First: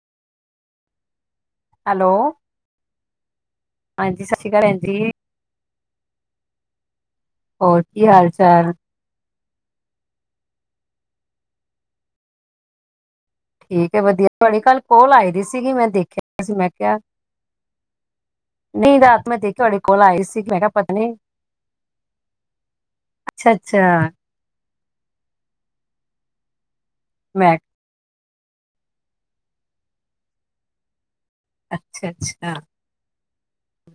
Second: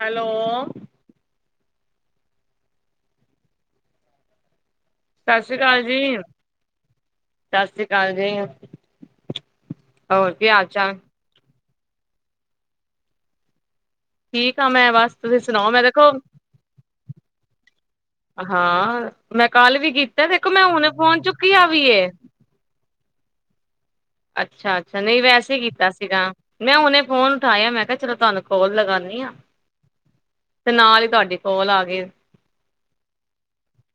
Hello'! Hello'! ਹਾਂਜੀ! ਸਤਿ ਸ਼੍ਰੀ ਅਕਾਲ! ਆਂਟੀ ਜੀ! ਸਤਿ ਸ੍ਰੀ ਅਕਾਲ ਜੀ'! ਸਤਿ ਹੋਰ ਸ੍ਰੀ ਕੀ ਅਕਾਲ ਹਾਲ ਜੀ। ਚਾਲ'। ਹੋਰ ਕੀ ਆਲ ਚਾਲ'। ਠੀਕ ਹੈ! ਵਧੀਆ ਠੀਕ ਤੁਹਾਡੀ ਆ ਕੱਲ ਮੈਂ ਕੋਲ ਬਸ ਆਈ ਤੁਸੀਂ ਦੀ ਸੁਣਾਓ ਸੀਗੀ ਮੈਂ ਦੇਖੋ ਦੇਖਿਆ ਸੀ! ਮੈਂ ਕਿਹਾ! ਨਹੀਂ ਹਾਂ! ਰਾਤ ਮੈਂ ਦੇਖਿਆ ਤੁਹਾਡੇ ਕੱਲ ਵੀ ਕੋਲ ਆਈ ਕੀਤਾ ਸੀ ਦੇਖੋ ਮੈਂ ਕਿਹਾ ਹੁਣੇ ਪਤਾ ਨੀ ਫੋਨ ਚੁੱਕਿਆ ਵੀ ਹੈ! ਅੱਛਾ- ਅੱਛਾ! ਅੱਛਾ'! ਅੱਛਾ'! ਨਹੀਂ ਵੈਸੇ ਹੀ ਕੀਤਾ 'ਸੀਗਾ ਮੈਂ ਹੁਨੇ ਫੋਨ ਉਠਾਇਆ ਮੈਂ ਕਿਹਾ ਚਲੋ ਤੁਹਾਨੂੰ! ਕੋਲ ਲਗਾਨੀ ਆ ਤੇ ਨਾਲ ਹੀ ਤੁਹਾਡੀ ਕੋਲ ਆ ਗਈ। ਅੱਛਾ ਅੱਛਾ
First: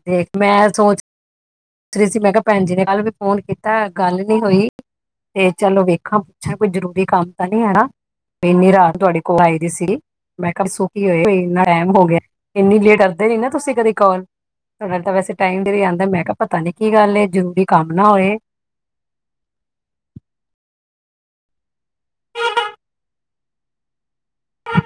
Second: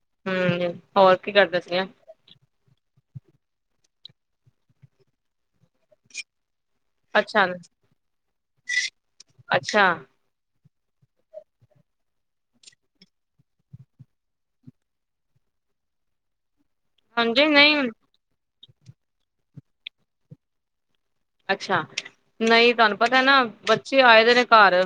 ਦੇਖ ਹੂੰ! ਮੈਂ ਜੀ! ਸੋਚ ਹੋਰ ਕੀ ਕਰਦਾ ਸੀਗਾ'। ਰਹੀ ਸੀ ਮੈਂ ਕਿਹਾ ਭੈਣ ਜੀ ਨੇ ਕੱਲ ਵੀ ਫੋਨ ਕੀਤਾ' ਗੱਲ ਨੀ ਹੋਈ ਤੇ' ਚਲੋ ਵੇਖਾਂ ਪੁੱਛਾਂ ਕੋਈ ਜ਼ਰੂਰ''। ਵੀ ਕੰਮ ਤਾਂ ਨਹੀਂ ਹੈ ਨਾ, ਇੰਨੀ ਰਾਤ ਤੁਹਾਡੀ ਕੋਲ ਆਈ ਦੀ ਅੱਛਾ-ਅੱਛਾ ਸੀਗੀ! ਮੈਂ ਕਿਹਾ ਸੁਖੀ ਹੀ ਹੋਏ ਇਨਾਂ ਟਾਈਮ ਹੋ ਗਿਆ! ਇੰਨੀ ਲੇਟ ਅਧਦੇ ਨੀ ਨਾ- ਤੁਸੀਂ ਕਦੇ ਕਾਲ! ਥੋੜ੍ਹਾ ਤਾਂ ਵੈਸੇ ਟਾਈਮ ਦੇ ਵੀ ਆਂਦਾ 'ਮੈਂ ਕਿਹਾ ਪਤਾ ਨੀ ਕੀ ਗੱਲ ਹੈ! ਹਾਂਜੀ ਜ਼ਰੂਰੀ ਨਹੀਂ ਕੰਮ ਨਾ ਹੋਏ! ਅੱਛਾ! ਨਹੀਂ ਤੁਹਾਨੂੰ ਪਤਾ ਨਾ- ਬੱਚੇ ਆਏ ਦੇ ਨੇ ਘਰ!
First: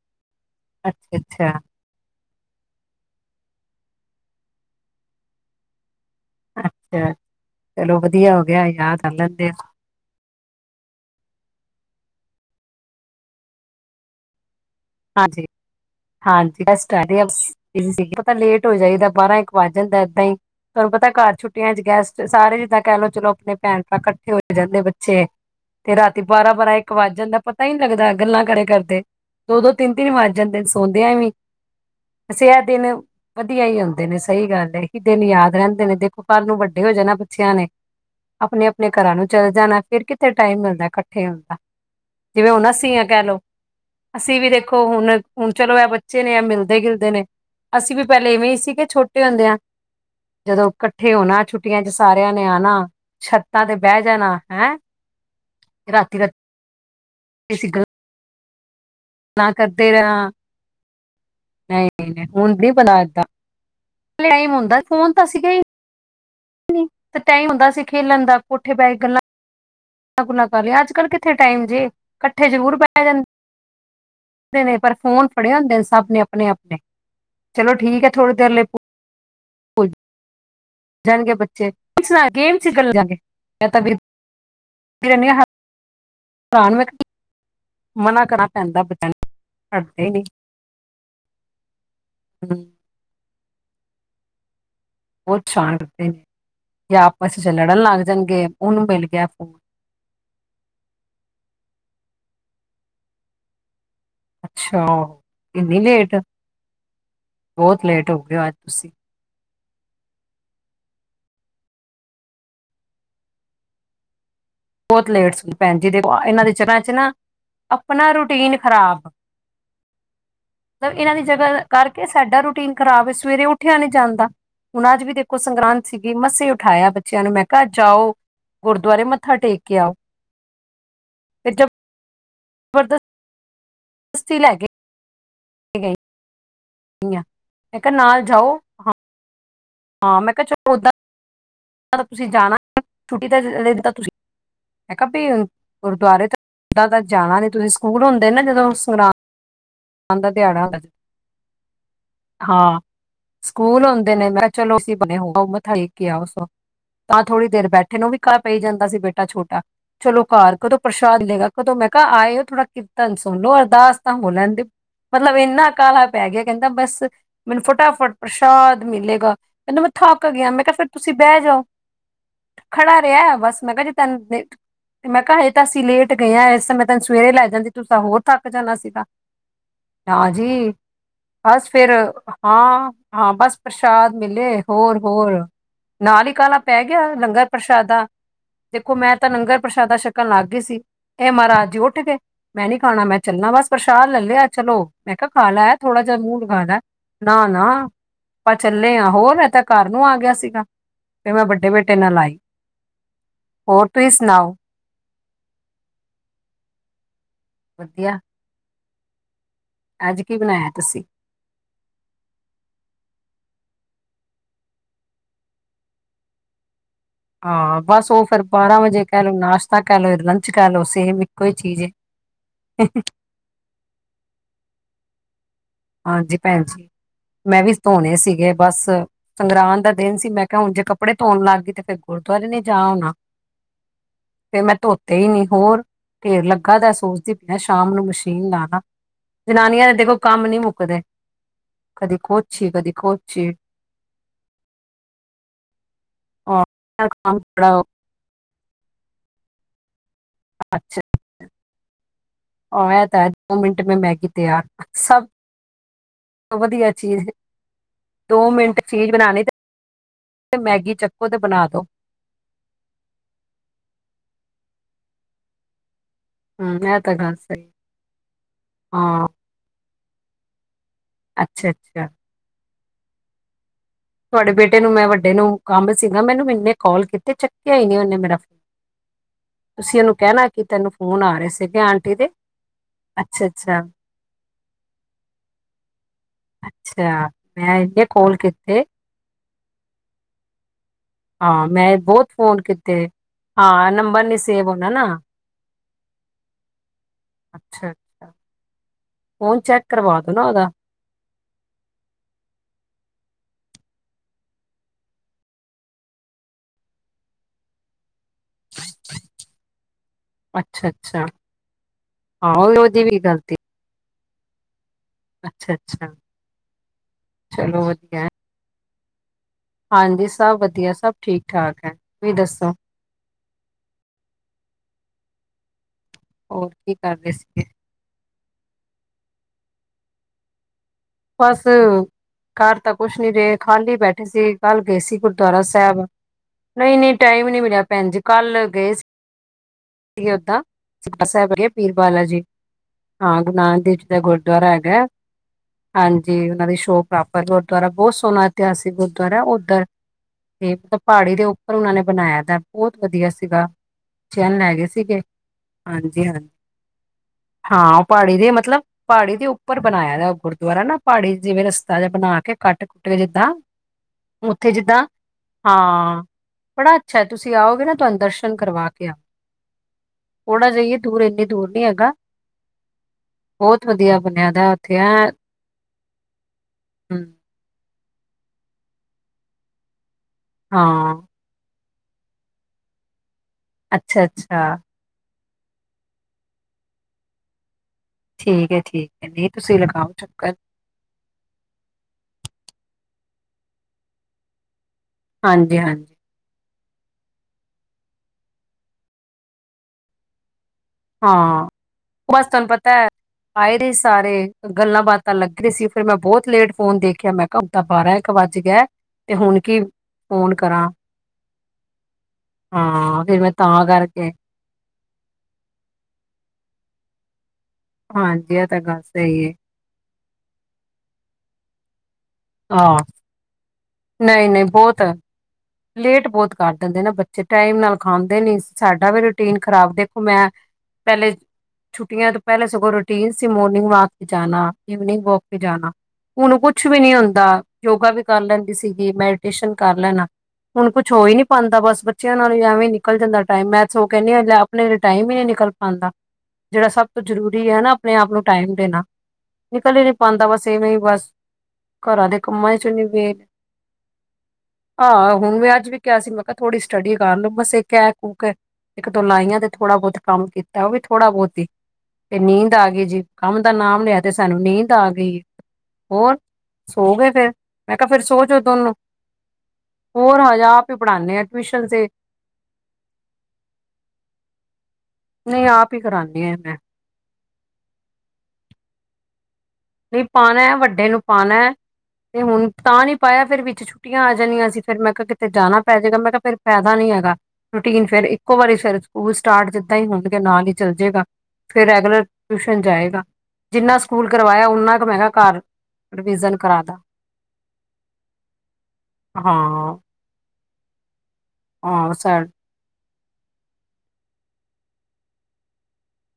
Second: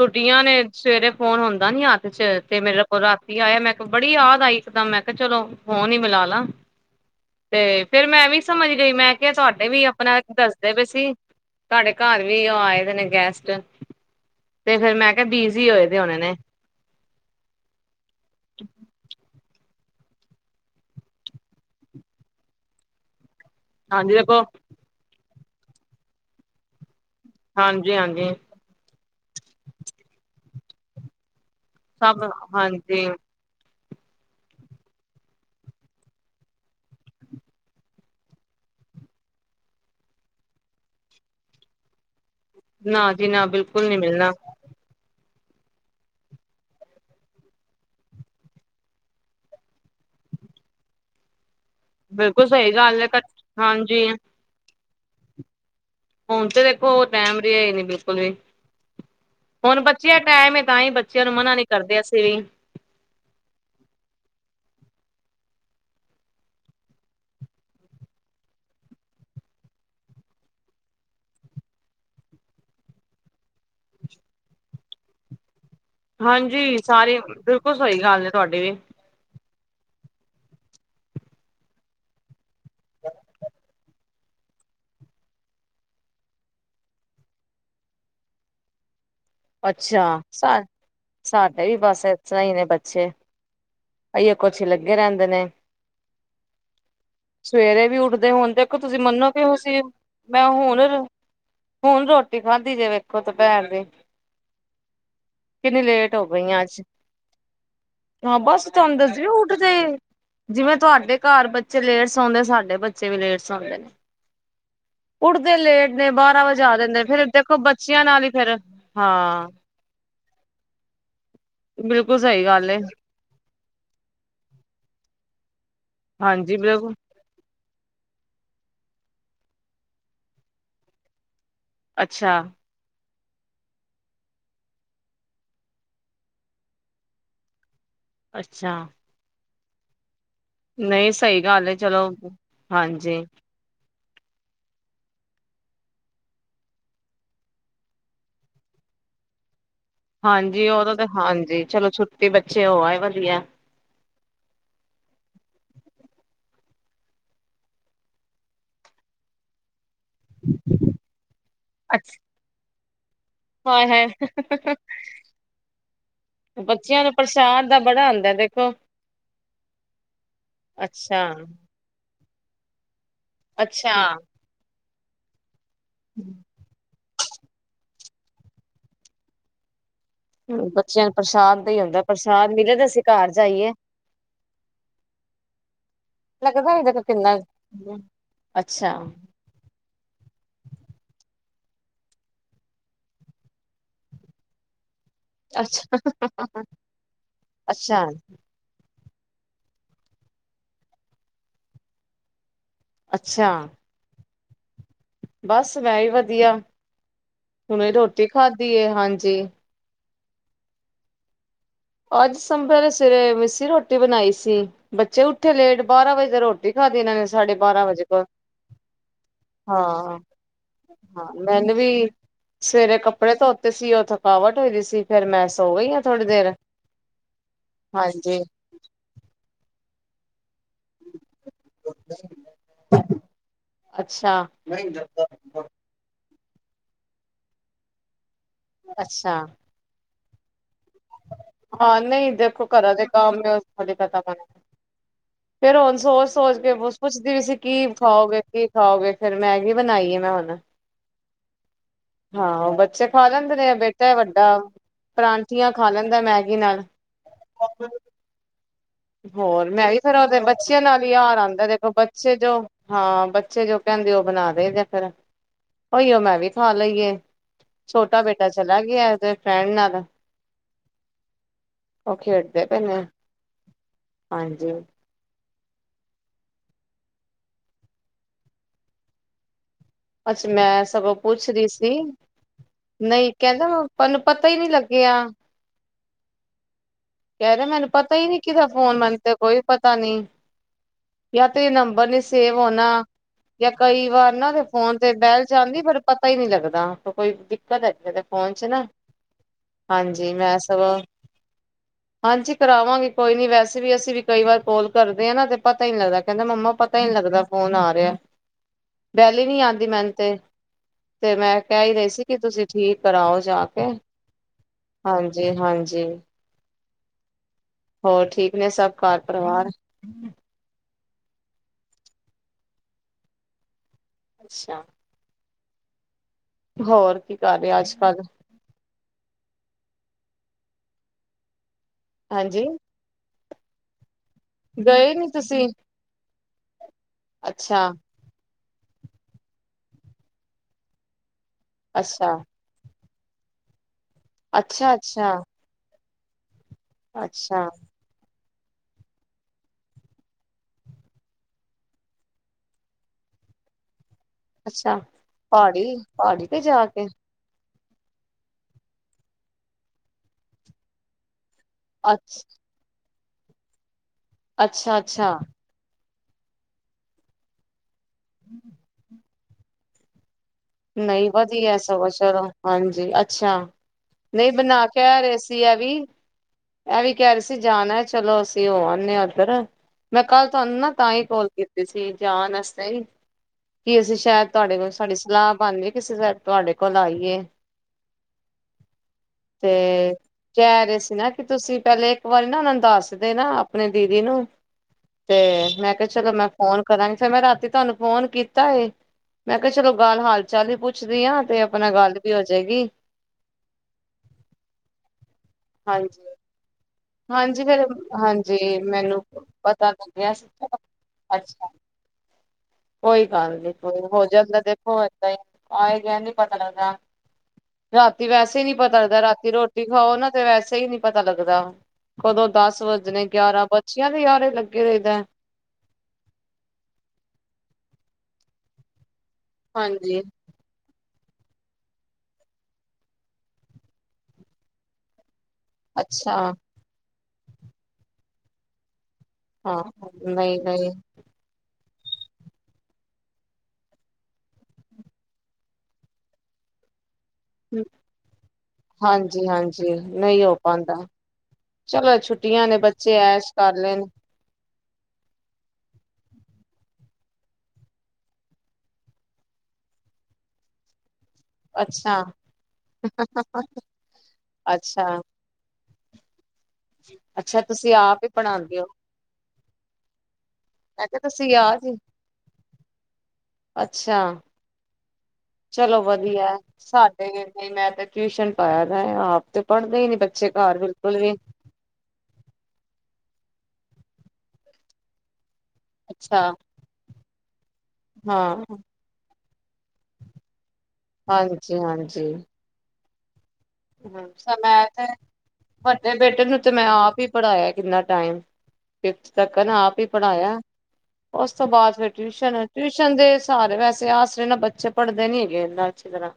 ਛੁੱਟੀਆਂ ਨੇ ਸਵੇਰੇ ਅੱਛਾ ਫੋਨ ਅੱਛਾ ਹੁੰਦਾ ਨੀ ਹੱਥ 'ਚ ਤੇ ਮੇਰੇ! ਉਹ ਰਾਤੀ ਆਇਆ'ਮੈਂ ਕਿਹਾ ਬੜੀ ਯਾਦ ਆਈ 'ਇੱਕਦਮ ਮੈਂ ਕਿਹਾ ਚਲੋ ਫੋਨ ਹੀ ਮਿਲਾ ਲਾ'। ਅੱਛਾ ਤੇ ਚਲੋ ਫੇਰ ਮੈਂ ਵਧੀਆ ਵੀ ਹੋ ਗਿਆ ਸਮਝ ਗਈ ਯਾਦ ਕਰ ਮੈਂ ਕਿਹਾ ਲੈਂਦੇ ਹੋ ਤੁਹਾਡੇ ਵੀ'। ਆਪਣਾ ਦੱਸਦੇ ਪਏ ਸੀ' ਤੁਹਾਡੇ ਘਰ ਵੀ ਉਹ ਆਏ ਦੇ ਨੇ ਗੈਸਟ! ਤੇ ਫੇਰ ਮੈਂ ਕਿਹਾ ਹਾਂਜੀ ਬਿਜੀ ਹੋਏ ਦੇ ਹੋਣੇ ਨੇ'। ਹਾਂਜੀ ਗੈਸਟ ਪਤਾ ਲੇਟ ਹੋ' ਜਾਈਦਾ ਬਾਰਾਂ- ਇੱਕ ਵੱਜ ਜਾਂਦਾ ਏਦਾਂ ਹੀ'। ਤੁਹਾਨੂੰ ਪਤਾ ਘਰ ਛੁੱਟੀਆਂ 'ਚ ਗੈਸਟ ਸਾਰੇ ਜਿੱਦਾਂ ਕਹਿ ਲੋ ਚਲੋ ਆਪਣੇ'। ਭੈਣ- ਭਰਾ ਹਾਂਜੀ ਇਕੱਠੇ ਹੋ ਦੇਖੋ ਜਾਂਦੇ 'ਬੱਚੇ ਤੇ ਰਾਤੀ ਬਾਰਾਂ- ਬਾਰਾਂ, ਇੱਕ ਵੱਜ ਜਾਂਦਾ'। ਪਤਾ ਹੀ ਨੀ ਹਾਂਜੀ ਲੱਗਦਾ' ਹਾਂਜੀ ਗੱਲਾਂ ਕਰੇ ਕਰਦੇ! ਦੋ- ਦੋ, ਤਿੰਨ- ਤਿੰਨ ਵਜ ਜਾਂਦੇ 'ਸੌਦਿਆਂ ਵੀ ਸਭ ਅਸੀ ਇਹ ਦਿਨ! ਹਾਂਜੀ ਵਧੀਆ ਹੀ ਹੁੰਦੇ ਨੇ -ਸਹੀ ਗੱਲ ਹੈ! ਇਹ ਹੀ ਦਿਨ ਯਾਦ ਰਹਿੰਦੇ ਨੇ- ਦੇਖੋ ਕੱਲ੍ਹ ਨੂੰ ਵੱਡੇ ਹੋ ਜਾਣਾ ਬਚਿਆ ਨੇ'। ਆਪਣੇ- ਆਪਣੇ ਘਰਾਂ ਨੂੰ ਚੱਲ ਜਾਣਾ 'ਫਿਰ ਕਿੱਥੇ ਟਾਈਮ ਮਿਲਦਾ ਇਕੱਠੇ ਹੋਣ ਦਾ! ਜਿਵੇਂ ਹੁਣ ਅਸੀਂ ਆ ਨਾ ਕਹਿ ਜੀ ਲਓ'! ਨਾ ਬਿਲਕੁਲ ਨੀ ਮਿਲਣਾ'। ਅਸੀਂ ਵੀ ਦੇਖੋ ਹੁਣ ਹੁਣ ਚਲੋ 'ਇਹ ਬੱਚੇ ਨੇ ਇਹ ਮਿਲਦੇ ਗਿਲਦੇ ਨੇ' ਅਸੀਂ ਵੀ ਪਹਿਲੇ ਇਵੇਂ ਹੀ ਸੀਗੇ ਛੋਟੇ ਹੁੰਦੇਆ ਜਦੋਂ ਇਕੱਠੇ ਹੋਣਾ ਛੁੱ ਟੀਆਂ ਚ ਸਾਰਿਆਂ ਨੇ ਬਿਲਕੁਲ ਸਹੀ ਆਣਾ ਗੱਲ ਹੈ ਛੱਤਾਂ ਤੇ ਬਹਿ ਹਾਂਜੀ ਜਾਣਾ ਹੇਅ ਹੁਣ ਤੇ ਦੇਖੋ ਟੈਮ ਰਿਹਾ ਅਸੀਂ ਈ ਨੀ ਬਿਲਕੁਲ ਵੀ ਗੱਲਾਂ ਹੁਣ ਕਰਦੇ ਬੱਚਿਆਂ ਰਹਿਣਾ ਟਾਇਮ ਤਾਂ ਹੀ ਬੱਚਿਆਂ ਨੂੰ ਮਨਾ ਨੀ ਕਰਦੇ ਅਸੀਂ ਨਹੀਂ ਵੀ' [unintelligible] ਟਾਇਮ ਹੁੰਦਾ ਫੋਨ ਤਾਂ ਸੀਗਾ ਹੀ' ਤੇ ਟਾਈਮ ਹੁੰਦਾ ਸੀ! ਖੇਲਣ ਦਾ ਕਠੇ ਬੈਕੇ ਗੱਲਾਂ ਗੁਲਾ ਕਰ ਲਈਆ ਅੱਜ ਕੱਲ ਕਿੱਥੇ ਟਾਈਮ ਜੀ ਇਕੱਠੇ ਜ਼ਰੂਰ ਬੈ ਜਾਂਦੇ' ਕਰਦੇ ਨੇ ਪਰ ਫੋਨ ਫੜਿਆ ਹੁੰਦੇ ਸਭ ਨੇ ਆਪੋ ਹਾਂਜੀ ਆਪਣੇ ਸਾਰੇ ਚਲੋ ਬਿਲਕੁਲ ਸਹੀ ਠੀਕ ਹੈ ਗੱਲ ਥੋੜ੍ਹੀ ਦੇਰ ਤੁਹਾਡੀ ਲਈ! ਵੀ [unintelligible] ਮਨਾ ਕਰਨਾ ਪੈਂਦਾ ਨੂੰ ਹਟਦੇ ਅੱਛਾ ਹੀ ਨੀ ਸਾ ਸਾਡੇ ਵੀ ਬਸ ਇਸ ਤਰਾਂ ਈ ਹੂੰ ਨੇ ਬੱਚੇ। ਐਈਓ ਕੁੱਛ ਲੱਗੇ ਰੈਂਦੇ ਨੇ। ਬਹੁਤ ਪਰੇਸ਼ਾਨ ਕਰਦੇ ਨੇ ਜਾਂ ਆਪਸ ਚ ਲੜਨ ਸਵੇਰੇ ਵੀ ਲੱਗ ਉੱਠਦੇ ਜਾਣਗੇ ਹੋਣ ਦੇਖੋ ਉਹਨੂੰ ਤੁਸੀਂ ਮਿਲ ਗਿਆ ਮੰਨੋਗੇ ਫੋਨ ਓ ਸੀਨ। ਮੈਂ ਹੁਣ-ਹੁਣ ਰੋਟੀ ਖਾਧੀ ਜੇ ਵੇਖੋ ਦੁਪੈਰ ਦੀ। ਅੱਛਾ ਇੰਨੀ ਕਿੰਨੀ ਲੇਟ ਹੋ ਗਈ ਆ ਅੱਜ ਬੋਤ ਲੇਟ ਹੋ ਗਏ ਓ ਅੱਜ ਤੁਸੀਂ। ਨੀ ਉੱਠਦੇ। ਜਿਵੇਂ ਤੁਹਾਡੇ ਘਰ ਬੱਚੇ ਲੇਟ ਸੌਂਦੇ, ਸਾਡੇ ਬੱਚੇ ਵੀ ਲੇਟ ਸੌਂਦੇ ਨੇ। ਬਹੁਤ ਲੇਟ ਸੁਣ ਉੱਠਦੇ ਭੈਣ ਲੇਟ ਜੀ ਨੇ ਦੇਖੋ ਬਾਰਾਂ ਇਹਨਾਂ ਦੇ ਵਜਾ ਚਰਾਂ ਚ ਦਿੰਦੇ ਨੇ ਨਾ ਫੇਰ ਦੇਖੋ ਬੱਚੇਆਂ ਆਪਣਾ ਨਾਲ ਈ ਫੇਰ, ਰੂਟੀਨ ਖ਼ਰਾਬ ਹਾਂ ਮਤਲਬ ਇਨਾਂ ਦੀ ਜਗ੍ਹਾ ਕਰਕੇ ਬਿਲਕੁਲ ਸਾਡਾ ਸਹੀ ਗੱਲ ਰੂਟੀਨ ਖ਼ਰਾਬ ਏ ਸਵੇਰੇ ਉੱ ਉੱਠਿਆ ਨੀ ਜਾਂਦਾ ਹੁਣ ਅੱਜ ਵੀ ਦੇਖੋ ਸੰਗਰਾਂਦ ਸੀਗੀ ਮੱਸੇ ਹਾਂਜੀ ਉਠਾਇਆ ਬਿਲਕੁਲ ਬ ਬੱਚਿਆਂ ਨੂੰ ਮੈਂ ਕਿਆ ਜਾਓ ਗੁਰਦੁਆਰੇ ਮੱਥਾ ਟੇਕ ਕੇ ਆਓ। ਅੱਛਾ। ਬਰਦ ਅਸੀ ਲੈਗੇ। ਕੇ ਗਈ ਆਂ ਮੈਂ ਕਿਆ ਨਾਲ ਜਾਓ ਅੱਛਾ ਹਾਂ ਮੈਂ ਕਿਆ ਚ ਨਈ ਸਈ ਗੱਲ ਏ। ਚਲੋ [unintelligible] ਤੁਸੀਂ ਜਾਣਾ ਹਾਂਜੀ ਛੁੱਟੀ ਦਾ ਦਿਨ ਤਾਂ ਤੁਸੀਂ ਮੈਂ ਕਿਆ ਭੀ ਗੁਰਦੁਆਰੇ ਤਾਂ [unintelligible] ਤਾਂ ਜਾਣਾ ਨੀ ਤੁਸੀਂ ਸਕੂਲ ਹੁੰਦੇ ਨਾ ਜਦੋਂ ਸੰਗਰਾਂ ਹਾਂਜੀ ਓਦਾ ਤਾਂ ਹਾਂਜੀ ਚਲੋ ਛੁੱਟੀ ਬੱਚੇ ਹਾਂ ਹੋ ਆਏ ਵਦੀਐ। ਸਕੂਲ ਹੁੰਦੇ ਨੇ ਮੈਂ ਕਿਆ ਚਲੋ [unintelligible] ਮੱਥਾ ਟੇਕ ਕੇ ਆਓ ਸੋ ਤਾਂ ਥੋੜੀ ਦੇਰ ਬੈਠੇ ਨੂੰ ਵੀ ਘਾਹ ਪਈ ਜਾਂਦਾ ਸੀ ਬੇਟਾ ਛੋਟਾ। ਚਲੋ ਘਰ ਕਦੋਂ ਪ੍ਰਸ਼ਾਦ ਮਿਲੇਗਾ ਕਦੋਂ, ਮੈਂ ਕਿਆ ਆਏ ਥੋੜਾ ਕੀਰਤਨ ਸੁਣ ਲਓ ਹਾਏ ਅਰਦਾਸ ਹਾਏ ਤਾਂ ਹੋ ਲੈਣਦੋ। ਮਤਲਬ ਏਨਾ ਕਾਲਾ ਪੈ ਗੇਆ ਕੈਂਦਾ ਬਸ ਬੱਚਿਆਂ ਨੂੰ ਮੈਨੂੰ ਪ੍ਰਸ਼ਾਦ ਦਾ ਬੜਾ ਫਟਾਫਟ ਆਉਂਦਾ ਦੇਖੋ ਪ੍ਰਸ਼ਾਦ ਮਿਲੇਗਾ ਕੇਨਾ ਮੈਂ ਥੱਕ ਗਿਆ ਮੈਂ ਕਿਆ ਫਿਰ ਤੁਸੀਂ ਅੱਛਾ ਬੈ ਜਾਓ। ਖੜਾ ਰਿਆ ਬਸ ਮੈਂ ਕਿਆ ਅੱਛਾ ਜੇ ਤੈਨ ਮੈਂ ਕਿਆ ਹਜੇ ਤਾਂ ਅਸੀਂ ਲੇਟ ਗਏ ਆ ਏਸ ਸਮੇਂ, ਤੈਨੂੰ ਸਵੇਰੇ ਲੈ ਜਾਂਦੀ ਤੁਸੀਂ ਹੋਰ ਥੱਕ ਜਾਣਾ ਸੀਗਾ। ਹਾਂਜੀ ਬੱਚਿਆਂ ਨੂੰ ਪ੍ਰਸ਼ਾਦ ਬਸ ਦਾ ਹੀ ਫਿਰ ਹੁੰਦਾ ਪ੍ਰਸ਼ਾਦ ਮਿਲੇ ਤੇ ਅਸੀਂ ਘਰ ਹਾਂ-ਹਾਂ ਬਸ ਜਾਈਏ ਪ੍ਰਸ਼ਾਦ ਮਿਲੇ। ਹੋਰ-ਹੋਰ। ਨਾਲ ਈ ਕਾਲਾ ਲੱਗਦਾ ਪੈ ਵੀ ਦੇਖੋ ਗਿਆ ਕਿੰਨਾ ਲੰਗਰ ਪ੍ਰਸ਼ਾਦਾ ਅੱਛਾ ਦੇਖੋ ਮੈਂ ਤਾਂ ਲੰਗਰ ਪ੍ਰਸ਼ਾਦਾ ਸ਼ ਕਨ ਲਾਗੀ ਸੀ ਏ ਮਾਰਾਜ ਜੀ ਉੱਠ ਗਏ ਮੈਂ ਨੀ ਖਾਨਾ ਮੈਂ ਚੱਲਨਾ ਬਸ ਪ੍ਰਸ਼ਾਦ ਲੈ ਲਿਆ ਚਲੋ। ਮੈਂ ਕਿਆ ਖਾ ਲੈ ਅੱਛਾ ਥੋੜਾ ਜੇਹਾ ਮੂੰ ਲਗਾ ਲੈ ਨਾ-ਨਾ। ਅੱਛਾ ਆਪਾਂ ਚੱਲੇ ਆ, ਹੋਰ ਏ ਤਾਂ ਘਰ ਨੂੰ ਆ ਗਿਆ ਸੀਗਾ ਫੇ ਮੈਂ ਵੱਡੇ ਬੇਟੇ ਨਾਲ ਆਈ। ਅੱਛਾ। ਹੋਰ ਤੁਸੀਂ ਸੁਣਾਓ। ਬਸ ਮੈ ਵੀ ਵਧੀਆ ਹੁਣੇ ਵਧੀਆ ਰੋਟੀ ਖਾਦੀ ਹਾਂਜੀ ਅੱਜ ਕੀ ਬਣਾਇਆ ਤੁਸੀ। ਅੱਜ ਪਹਿਲੇ ਸਵੇਰੇ ਮੀਸੀ ਰੋਟੀ ਬਣਾਈ ਸੀ। ਬੱਚੇ ਉਠੇ ਲੇਟ ਬਾਰਾਂ ਵਜੇ ਤੇ ਰੋਟੀ ਖਾਦੀ ਇਹਨਾਂ ਨੇ। ਸਾਢੇ ਹਾਂ ਬਾਰਾਂ ਵਜੇ ਬਸ ਕੋਲ ਉਹ ਫੇਰ ਬਾਰਾਂ ਵਜੇ ਕਹਿ ਲੋੋ ਨਾਸ਼ਤਾ ਕਹਿ ਲਓ ਹਾਂ ਲੰਚ ਕਹਿ ਲਓ ਸੇਮ ਹਾਂ ਇੱਕੋ ਈ ਮੈਨੂੰ ਚੀਜ ਵੀ ਏ। ਸਵੇਰੇ ਕੱਪੜੇ ਧੋਤੇ ਸੀ ਉਹ ਥਕਾਵਟ ਹੋਈ ਵੀ ਸੀ। ਫੇਰ ਮੈ ਸੋ ਗਈ ਆ। ਥੋੜੀ ਹਾਂਜੀ ਦੇਰ ਭੈਣ ਜੀ ਮੈ ਵੀ ਧੋਣੇ ਹਾਂਜੀ ਸੀਗੇ। ਬਸ ਸੰਗਰਾਂਦ ਦਾ ਦਿਨ ਸੀ ਮੈ ਕਿਹਾ ਹੁਣ ਜੇ ਕੱਪੜੇ ਧੋਣ ਲੱਗ ਗਈ। ਤੇ ਫੇਰ ਗੁਰਦੁਆਰੇ ਨੀ ਜਾ ਹੋਣਾ ਅੱਛਾ ਫੇਰ ਮੈ ਧੋਤੇ ਈ ਨੀ। ਹੋਰ ਢੇਰ ਲੱਗਾ ਦਾ ਸੋਚਦੀ ਪਿਆ ਸ਼ਾਮ ਨੂੰ ਮਸ਼ੀਨ ਲਾ ਲਾ ਅੱਛਾ ਜਨਾਨੀਆਂ ਨੇ ਦੇਖੋ ਕੰਮ ਨੀ ਮੁੱਕਦੇ। ਹਾਂ ਕਦੀ ਨਹੀ ਕੁਛ ਦੇਖੋ ਈ ਕਦੀ ਕਰਾਂ ਦੇ ਕੰਮ ਕੁਛ ਈ ਉਸ ਫਟਾ ਫਟ ਫੇਰ ਹੁਣ ਸੋਚ ਸੋਚ ਕੇ ਪੁੱਛ ਕੰਮ ਪੁੱਛਦੀ ਸੀ ਬੜਾ ਕੀ ਖਾਓਗੇ ਕੀ ਖਾਓਗੇ ਫੇਰ ਮੈਗੀ ਬਣਾਈਏ ਮੈ ਹ ਅੱਛਾ ਹਾਂ ਉਹ ਬੱਚੇ ਤਾਂ ਖਾ ਹੈ ਲੈਂਦੇ ਦੋ ਨੇ ਮਿੰਟ ਮੈਂ ਬੇਟਾ ਮੈਗੀ ਵੱਡਾ ਤਿਆਰ ਸਭ ਪਰਾਂਠੀਆਂ ਖਾ ਲੈਂਦਾ ਮੈਂ ਵਧੀਆ ਚੀਜ਼ ਦੋਮਿੰਟ ਚੀਜ਼ ਬਣਾਣੀ ਤੇ ਹੋਰ ਮੈਂ ਵੀ ਫੇਰ ਉਹ ਤੇ ਬੱਚਿਆਂ ਮੈਗੀ ਨਾਲ ਈ ਚੱਕੋ ਤੇ ਅਹਾਰ ਬਣਾ ਆਉਂਦਾ ਦੋ ਦੇਖੋ ਬੱਚੇ ਜੋ ਹਾਂ ਬੱਚੇ ਜੋ ਕਹਿੰਦੇ ਉਹ ਬਣਾ ਦੇਦੇ ਫਿਰ ਉਹੀਓ ਮੈ ਵੀ ਖਾ ਹਮ ਇਹ ਤਾਂ ਲਈਏ ਗੱਲ ਸਹੀ ਛੋਟਾ ਬੇਟਾ ਚਲਾ ਗਿਆ ਹਾਂ ਉਹਦੇ ਫਰੈਂਡ ਨਾਲ ਅੱਛਾ, ਅੱਛਾ ਉਹ ਖੇਡਦੇ ਪਏ ਨੇ ਤੁਹਾਡੇ ਹਾਂਜੀ ਬੇਟੇ ਨੂੰ ਮੈਂ ਵੱਡੇ ਨੂੰ ਕੰਮ ਸੀਗਾ। ਮੈਨੂੰ ਇੰਨੇ ਕਾਲ ਕੀਤੇ ਚੱਕਿਆ ਈ ਨੀ ਉਹਨੇ ਮੇਰਾ ਫੋਨ ਤੁਸੀਂ ਇਹਨੂੰ ਕਹਿਣਾ ਅੱਛਾ ਕਿ ਮੈਂ ਤੈਨੂੰ ਸਗੋਂ ਫ਼ੋਨ ਆ ਰਹੇ ਪੁੱਛ ਰਹੀ ਸੀਗੇ ਸੀ ਆਂਟੀ ਦੇ ਨਹੀਂ ਅੱਛਾ ਕਹਿੰਦਾ ਅੱਛਾ ਮੈਨੂੰ ਪਤਾ ਈ ਨੀ ਲੱਗਿਆ ਅੱਛਾ ਕਹਿ ਰਿਹੇ ਮੈਂ ਮੈਨੂੰ ਇੰਨੇ ਪਤਾ ਈ ਕਾਲ ਨੀ ਕਿਦਾ ਕੀਤੇ ਫੋਨ ਮੈਨੂੰ ਤਾਂ ਕੋਈ ਪਤਾ ਨੀ ਯ ਹਾਂ ਤੇ ਮੈਂ ਨੰਬਰ ਨੀ ਬਹੁਤ ਸੇਵ ਫੋਨ ਹੋਣਾ ਕੀਤੇ ਜਾਂ ਹਾਂ ਕਈ ਨੰਬਰ ਵਾਰ ਨੀ ਨਾ ਉਦੇ ਸੇਵ ਹੋਣਾ ਫੋਨ ਨਾ ਤੇ ਬੈਲ ਜਾਂਦੀ ਪਰ ਪਤਾ ਈ ਨਹੀਂ ਲੱਗਦਾ ਕੋਈ ਦਿਕਤ ਅੱਛਾ ਏ ਐਦੇ ਅੱਛਾ ਫੋਨ ਚ ਨਾ ਫੋਨ ਚੈੱਕ ਕਰਵਾ ਦੋ ਹਾਂਜੀ ਨਾ ਮੈਂ ਉਹਦਾ ਸ ਹਾਂਜੀ ਕਰਾਵਾਂਗੇ ਕੋਈ ਨੀ ਵੈਸੇ ਵੀ ਅਸੀਂ ਵੀ ਕਈ ਵਾਰ ਕੋਲ ਕਰਦੇ ਆ ਨਾ ਤੇ ਪਤਾ ਈ ਲੱਗਦਾ ਕਹਿੰਦਾ ਮੰਮਾ ਪਤਾ ਨੀ ਲੱਗਦਾ। ਫੋਨ ਆ ਰਿਹਾ ਵੈਲ ਈ ਨੀ ਆਦੀ ਮੈਨ ਤੇ ਅੱਛਾ ਅੱਛਾ ਤੇ ਮੈਂ ਕਹਿ ਈ ਰਹੀ ਸੀ, ਕਿ ਹਾਂ ਤੁਸੀਂ ਉਹ ਠੀਕ ਉਹਦੀ ਵੀ ਕਰਾਓ ਗਲਤੀ ਜਾ ਕੇ ਹਾਂਜੀ, ਅੱਛਾ ਹਾਂਜੀ। ਅੱਛਾ ਚਲੋ ਵਧੀਆ ਹੋਰ ਹੈ। ਠੀਕ ਨੇ ਸਭ ਘਰ ਪਰਿਵਾਰ? ਹਾਂਜੀ ਸਭ ਵਧੀਆ ਸਭ ਠੀਕ-ਠਾਕ ਐ ਤੁਸੀ ਦੱਸੋ? ਅੱਛਾ। ਹੋਰ ਕੀ ਕਰ ਰੇ ਆੱਜ-ਕਾੱਲ? ਬਸ, ਹਾਂਜੀ ਕਰ ਤਾਂ ਕੁਛ ਨੀ ਰੇ, ਖਾਲੀ ਬੈਠੇ ਸੀ। ਕਾੱਲ ਗਏ ਸੀ ਨੀ ਗੁਰਦੁਆਰਾ ਤੁਸੀਂ ਸੈਬ। ਨਈ-ਨਈ ਟੈਮ ਨੀ ਮਿਲਿਆ ਅੱਛਾ ਪੈਨਜ ਕਾੱਲ ਗਏ ਸੀ ਗੇ ਓਦਾਂ [unintelligible] ਸੈਬ ਪੀਰ ਬਾਲਾ ਅੱਛਾ ਜੀ ਹਾਂ ਗੁਰੂ ਨਾਨਕ ਦੇਵ ਜੀ ਦਾ ਗੁਰਦੁਆਾਰ ਅੱਛਾ ਹੈਗੈ। ਅੱਛਾ ਹਾਂਜੀ, ਓਨਾਂ ਦੀ ਸ਼ੋਅ ਪ੍ਰਾਪਰ ਅੱਛਾ ਗੁਰਦੁਆਰਾ ਬੋਤ ਸੋਨਾ ਏਤਿਹਾਸਿਕ ਗੁਰਦੁਆਰੈ ਓਧਰ ਤੇ ਮਤਲਬ ਪਾੜੀ ਦੇ ਉੱਪਰ ਓਨਾਂ ਨੇ ਬਨਾਇਆ ਦਾ ਐ ਬੋਤ ਵਧੀਆ ਸੀਗਾ। ਚਿਆਂ ਨੂੰ ਲੈ ਗਏ ਅੱਛਾ ਸੀਗੇ। ਪਹਾੜੀ ਹਾਂਜੀ, ਹਾਂ ਪਹਾੜੀ ਤੇ ਜਾ ਕੇ ਹਾਂ ਓ ਪਾੜੀ ਦੇ ਮਤਲਬ ਪਾੜੀ ਦੇ ਉੱਪਰ ਬਨਾਇਆ ਦੈ ਗੁਰਦੁਆਰਾ ਨਾ ਪਾੜੀ ਜਿਵੇਂ ਰਸ ਤਾ ਜਾ ਬਨਾ ਅੱਛ ਕੇ ਕੱਟ ਕੁੱਟ ਕੇ ਜਿੱਦਾਂ, ਓਥੇ ਅੱਛਾ ਜਿੱਦਾਂ ਅੱਛਾ ਹਾਂ, ਬੜਾ ਅੱਛਾ ਐ। ਤੁਸੀ ਆਓਗੇ ਨਾ ਤੁਆਨੂੰ ਦਰਸ਼ਨ ਕਰਵਾ ਕੇ ਆ ਥੋੜਾ ਜਾਈਏ ਦੂਰ ਨਈ ਇੰਨੀ ਦੂਰ ਵਧੀਐ ਨੀ ਸਗੋਂ ਹੈਗਾ ਚਲੋ ਹਾਂਜੀ ਅੱਛਾ, ਬਹੁਤ ਵਧੀਆ ਨਈ ਬਣਿਆ ਦਾ ਬਨਾ, ਉੱਥੇ ਐ ਕੈ ਰਏ ਸੀ ਐ ਵੀ। ਐ ਵੀ ਹੂੰ, ਕੈ ਰੇ ਸੀ ਜਾਨੈ, ਚਲੋ ਅਸੀ ਹੋ ਆਨੇ ਆਂ ਓਧਰ। ਮੈਂ ਕਾੱਲ ਤੁਆਨੂੰ ਨਾ ਤਾਂ ਹਾਂ, ਈ ਕੌਲ ਕੀਤੀ ਸੀ ਜਾਨ ਆਸਤੇ ਹੀ ਕਿ ਅਸੀ ਸ਼ਾਇਦ ਅੱਛਾ-ਅੱਛਾ ਤੁਆਡੇ ਕੌਲ ਸਾਡੀ ਸਲਾ ਬਨ ਜੇ ਕਿਸੀ ਸ ਤੁਆਡੇ ਕੋਲ ਆਈਏ। ਠੀਕ ਹੈ, ਠੀਕ ਹੈ ਨਹੀਂ ਤੇ ਤੁਸੀਂ ਲਗਾਓ ਚੱਕਰ ਕੈ ਰੇ ਸੀ ਨਾ ਕਿ ਤੁਸੀ ਪੈਲੇ ਇੱਕ ਵਾਰੀ ਨਾ ਓਨਾਂ ਨੂੰ ਦੱਸ ਦੇਨਾ ਆਪਣੀ ਦੀਦੀ ਨੂੰ ਤੇ ਮੈਂ ਕਿਆ ਹਾਂਜੀ-ਹਾਂਜੀ ਚਲੋ ਮੈਂ ਫੋਨ ਕਰਾਂਗੀ ਫੇਰ ਮੈਂ ਰਾਤੀ ਤੁਆਨੂੰ ਫੋਨ ਕੀਤਾ ਏ। ਮੈਂ ਕਿਆ ਚਲੋ ਗੱਲ ਹਾਲ ਚਾਲ ਈ ਪੁੱਛ ਦੀ ਆਂ ਤੇ ਹਾਂ, ਆਪਣਾ ਗੱਲ ਵੀ ਹੋ ਬਸ ਤੁਹਾਨੂੰ ਜੇਗੀ। ਪਤਾ ਹੈ ਆਏ ਦੇ ਸਾਰੇ ਗੱਲਾਂ ਬਾਤਾਂ ਲੱਗ ਰੇ ਸੀ। ਫੇਰ ਮੈਂ ਹਾਂਜੀ ਬੋਤ ਲੇਟ ਫੋਨ ਦੇਖ ਹਾਂਜੀ ਫੇਰ ਹਾਂਜੀ ਮੈਨੂੰ ਤੇ ਪ ਹੁਣ ਕੀ ਪਤਾ ਲੱਗਿਆ ਸੀ। ਫੋਨ ਕਰਾਂ ਅੱਛਾ। ਹਾਂ, ਕੋਈ ਫਿਰ ਮੈਂ ਗੱਲ ਨੀ, ਤਾਂ ਕੋਈ ਹੋ ਕਰਕੇ ਜਾਂਦੈ ਤੇ ਓ ਐਦਾਂ ਈ ਆਏ ਗਿਆਂ ਨੀ ਪਤਾ ਲੱਗਦਾ। ਰਾਤੀ ਹਾਂਜੀ ਵੈਸੇ ਇਹ ਨੀ ਤਾਂ ਪਤਾ ਗੱਲ ਲੱਗਦਾ ਸਹੀ ਰਾਤੀ ਹੈ ਰੋ ਟੀ ਖਾਓ ਨਾ ਤੇ ਵੈਸੇ ਈ ਨੀ ਪਤਾ ਲੱਗਦਾ ਕਦੋਂ ਦਸ ਆਹ ਵੱਜਨੇ ਗਿਆਰਾਂ, ਬੱਚੀਆਂ ਦੇ ਈ ਆਰੇ ਨਹੀਂ-ਨਹੀਂ ਲੱਗੇ ਰਈ ਬਹੁਤ ਦੈ। ਲੇਟ ਬੋਤ ਕਰ ਦਿੰਦੇ ਨਾ ਬੱਚੇ। ਟਾਈਮ ਨਾਲ ਖਾਂਦੇ ਨੀ। ਸਾਡਾ ਵੀ ਰੋਟੀਨ ਖਰਾਬ। ਦੇਖੋ ਹਾਂਜੀ। ਮੈਂ ਪੈਲੇ ਛੁੱਟੀਆਂ ਤੋਂ ਪੈਲੇ ਸਗੋਂ ਰੋਟੀਨ ਸੀ ਮੋਰਨਿੰਗ ਵਾਕ ਤੇ ਜਾਨਾ ਇਵਨਿੰਗ ਵੋਕ ਤੇ ਜਾਨਾ। ਅੱਛਾ ਹੂਨ ਕੁਛ ਵੀ ਨੀ ਹੁੰਦਾ। ਯੋਗਾ ਵੀ ਕਰ ਲੈਂਦੀ ਸੀਗੀ, ਮੈਡੀਟੇਸ਼ਨ ਹਾਂ ਕਰ ਲੈਨਾ ਨਹੀਂ ਨਹੀਂ ਛ ਹੋ ਈ ਨੀ ਪਾਂਦਾ। ਬਸ ਬੱਚਿਆਂ ਨਾਲ ਹੀ ਐਵੇਂ ਨਿਕਲ ਜਾਂਦੈ ਟਾਈਮ। ਮੈਂ ਸਗੋਂ ਕੈਨੀਂ ਆਂ ਲੈ ਆਪਣੇ ਲੀ ਟਾਈਮ ਈ ਨੀ ਨਿਕਲ ਪਾਂਦਾ। ਜੜਾ ਸਭ ਤੋਂ ਜ਼ਰੂਰੀ ਐ ਨਾ ਆਪਣੇ ਆਪ ਨੂੰ ਟਾਈਮ ਦੇਨਾ ਹਾਂਜੀ ਹਾਂਜੀ ਨਿਕਲ ਈ ਨੀ ਨਹੀਂ ਪਾਂਦਾ। ਹੋ ਬਸ ਇਵੇਂ ਪਾਉਂਦਾ। ਈ ਬਸ ਚਲੋ ਘਰਾਂ ਦੇ ਛੁੱਟੀਆਂ ਕੰਮਾਂ ਨੇ ਇੱਚੋਂ ਨੀ ਬੱਚੇ ਵੇਲ਼ ਐਸ਼ ਕਰ ਲੈਨ ਆ ਹੁਨ ਮੈਂ ਆੱਜ ਵੀ ਕਿਆ ਸੀ ਮੈਂ ਕਿਆ ਥੋੜੀ ਸਟੱਡੀ ਕਰ ਲੋ ਬਸ ਏ ਕੈ ਕੂ ਕੇ ਏੱਕ-ਦੋ ਲਾਈਆਂ ਤੇ ਥੋੜਾ ਬੋਤ ਕੰਮ ਕੀਤਾ, ਓ ਵੀ ਥੋੜਾ ਬੋਤ। ਅੱਛਾ ਤੇ ਨੀਂਦ ਆ ਗਈ ਜੀ, ਕੰਮ ਦਾ ਨਾਮ ਲਿਐ ਤੇ ਸਾਨੂੰ ਨੀਂਦ ਅੱਛਾ। ਆ ਗਈ ਏ। ਹੋਰ ਸੋ ਗੇ ਫੇਰ। ਅੱਛਾ ਤੁਸੀਂ ਮੈਂ ਕਿਆ ਫੇਰ ਆਪ ਹੀ ਸੋ ਜੋ ਪੜ੍ਹਾਉਂਦੇ ਹੋ ਦੋਨੋ। ਹੋਰ ਹਜੇ ਆਪ ਹੀ ਮੈਂ ਕਿਹਾ ਪੜ੍ਹਾਨੇ ਆ ਤੁਸੀਂ ਟਿਊਸ਼ਨਸ ਜੀ ਤੇ ਅੱਛਾ। ਨਹੀਂ ਆਪ ਹੀ ਚਲੋ ਕਰਾਉਂਦੀ ਵਧੀਐ। ਆ ਮੈਂ ਸਾਡੇ [unintelligible] ਮੈਂ ਤੇ ਟਿਊਸ਼ਨ ਪਾਇਆ ਦੈ ਆਪ। ਤੇ ਪੜ੍ਹਦੇ ਈ ਨੀ ਨਹੀਂ ਬੱਚੇ ਪਾਉਣਾ ਘਾਰ ਵੱਡੇ ਬਿਲਕੁਲ ਨੂੰ ਵੀ। ਪਾਉਣਾ ਤੇ ਹੁਨ ਤਾਂ ਨੀ ਪਾਇਆ ਫੇਰ ਵਿੱਚ ਛੁੱਟੀਆਂ ਆ ਜਾਨੀਆਂ ਸੀ ਫੇਰ ਮੈਂ ਕਿਆ ਕਿਤੇ ਜਾਨਾ ਪੈ ਜੇਗਾ। ਮੈਂ ਕਿਆ ਅੱਛਾ। ਫੇਰ ਫੈਦਾ ਨੀ ਹੈਗਾ। ਰੋਟੀਨ ਫੇਰ ਇੱਕੋ ਹਾਂ ਵਾਰੀ ਸਵੇਰੇ ਸਕੂਲ ਸਟਾਰਟ ਜਿੱਦਾਂ ਹੀ ਹੂਨਗੇ ਨਾਲ ਈ ਚੱਲ ਜੇਗਾ ਫੇਰ ਰੈਗੂਲਰ ਹਾਂਜੀ-ਹਾਂਜੀ ਟਿਊਸ਼ਨ ਜਾਏਗਾ ਜਿੰਨਾ ਸਕੂਲ ਕਰਵਾਇਆ ਓ- ਅਛਾ ਵੱਡੇ ਬੇਟੇ ਨੂੰ ਤੇ ਮੈਂ ਦਾ ਆਪ ਹੀ ਪੜਾਇਆ ਕਿੰਨਾ ਟਾਈਮ। ਫਿਫਥ ਤੱਕ ਨਾ ਹਾਂ ਆਪ ਹੀ ਪੜਾਇਆ, ਉਸ ਤੋਂ ਬਾਅਦ ਫੇਰ ਹਾਂ ਸਰ ਟਿਊਸ਼ਨ। ਟਿਊਸ਼ਨ ਦੇ ਸਹਾਰੇ ਵੈਸੇ ਆਸਰੇ ਨਾ ਬੱਚੇ ਪੜਦੇ ਨੀ ਹੈਗੇ ਇਨਾ ਅੱਛੀ ਤਰਾਂ।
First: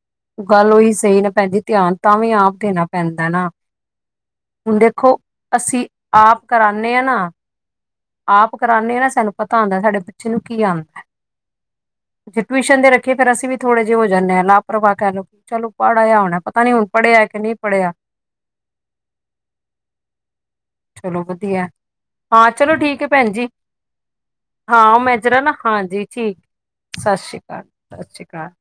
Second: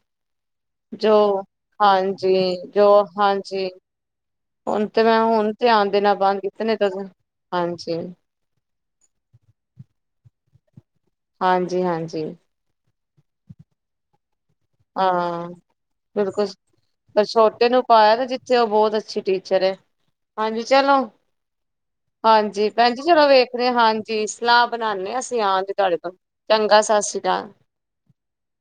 ਗੱਲ ਉਹੀ ਸਹੀ ਨਾ ਭੇਂਜੀ ਧਿਆਨ ਤਾਂ- ਵੀ ਜੀ ਆਪ ਜੋ ਦੇਣਾ ਪੈਂਦਾ ਨਾ ਹਾਂਜੀ। ਹੁਣ ਤੇ ਦੇਖੋ ਮੈਂ ਹੁਣ ਅਸੀਂ ਧਿਆਨ ਦੇਣਾ ਬੰਦ ਆਪ ਕੀਤੇ ਨਹੀਂ ਤੇ, ਕਰਾਨੇ ਆ ਨਾ ਹਾਂਜੀ ਆਪ ਕਰਾਉਂਦੇ ਹੈ ਨਾ ਸਾਨੂੰ ਪਤਾ ਹੋਂਦਾ ਸਾਡੇ ਬੱਚੇ ਨੂੰ ਕੀ ਆਉਂਦਾ। ਹਾਂਜੀ- ਹਾਂਜੀ। ਟਿਊਸ਼ਨ ਦੇ ਰਖੀ ਫੇਰ ਅਸੀਂ ਵੀ ਥੋੜੇ ਜਿਹੇ ਹੋ ਜਾਂਨੇ ਹਾਂ ਨਾ। ਪ੍ਰਵਾ ਕਹਿ ਲਓ ਕਿ ਹਾਂ ਚਲੋ ਪੜ ਆਯਾ ਹੋਣਾ ਬਿਲਕੁਲ ਪਤਾ ਨੀ ਹੁਣ ਪੜਿਆ ਕਿ ਨਹੀਂ ਪੜਿਆ। ਤੇ ਉਹ ਬਹੁਤ ਅੱਛੀ ਟੀਚਰ ਹੈ, ਹਾਂਜੀ ਚਲੋ, ਹਾਂ ਹਾਂਜੀ ਚਲੋ ਭੈਣ ਜੀ ਠੀਕ ਹੈ ਚਲੋ ਵੇਖਦੇ ਹ ਹਾਂਜੀ ਸਲਾਹ ਬਣਾਉਦੇ ਮੈਂ ਹਾਂ ਅਸੀਂ ਜਰਾ ਨਾ ਆਂਣ ਦੀ ਤੁਹਾਡੇ ਹਾਂਜੀ ਕੋਲ। ਠੀਕ ਚੰਗਾ ਸਤਿ ਸ੍ਰੀ ਅਕਾਲ। ਸਤਿ ਸ਼੍ਰੀ ਅਕਾਲ।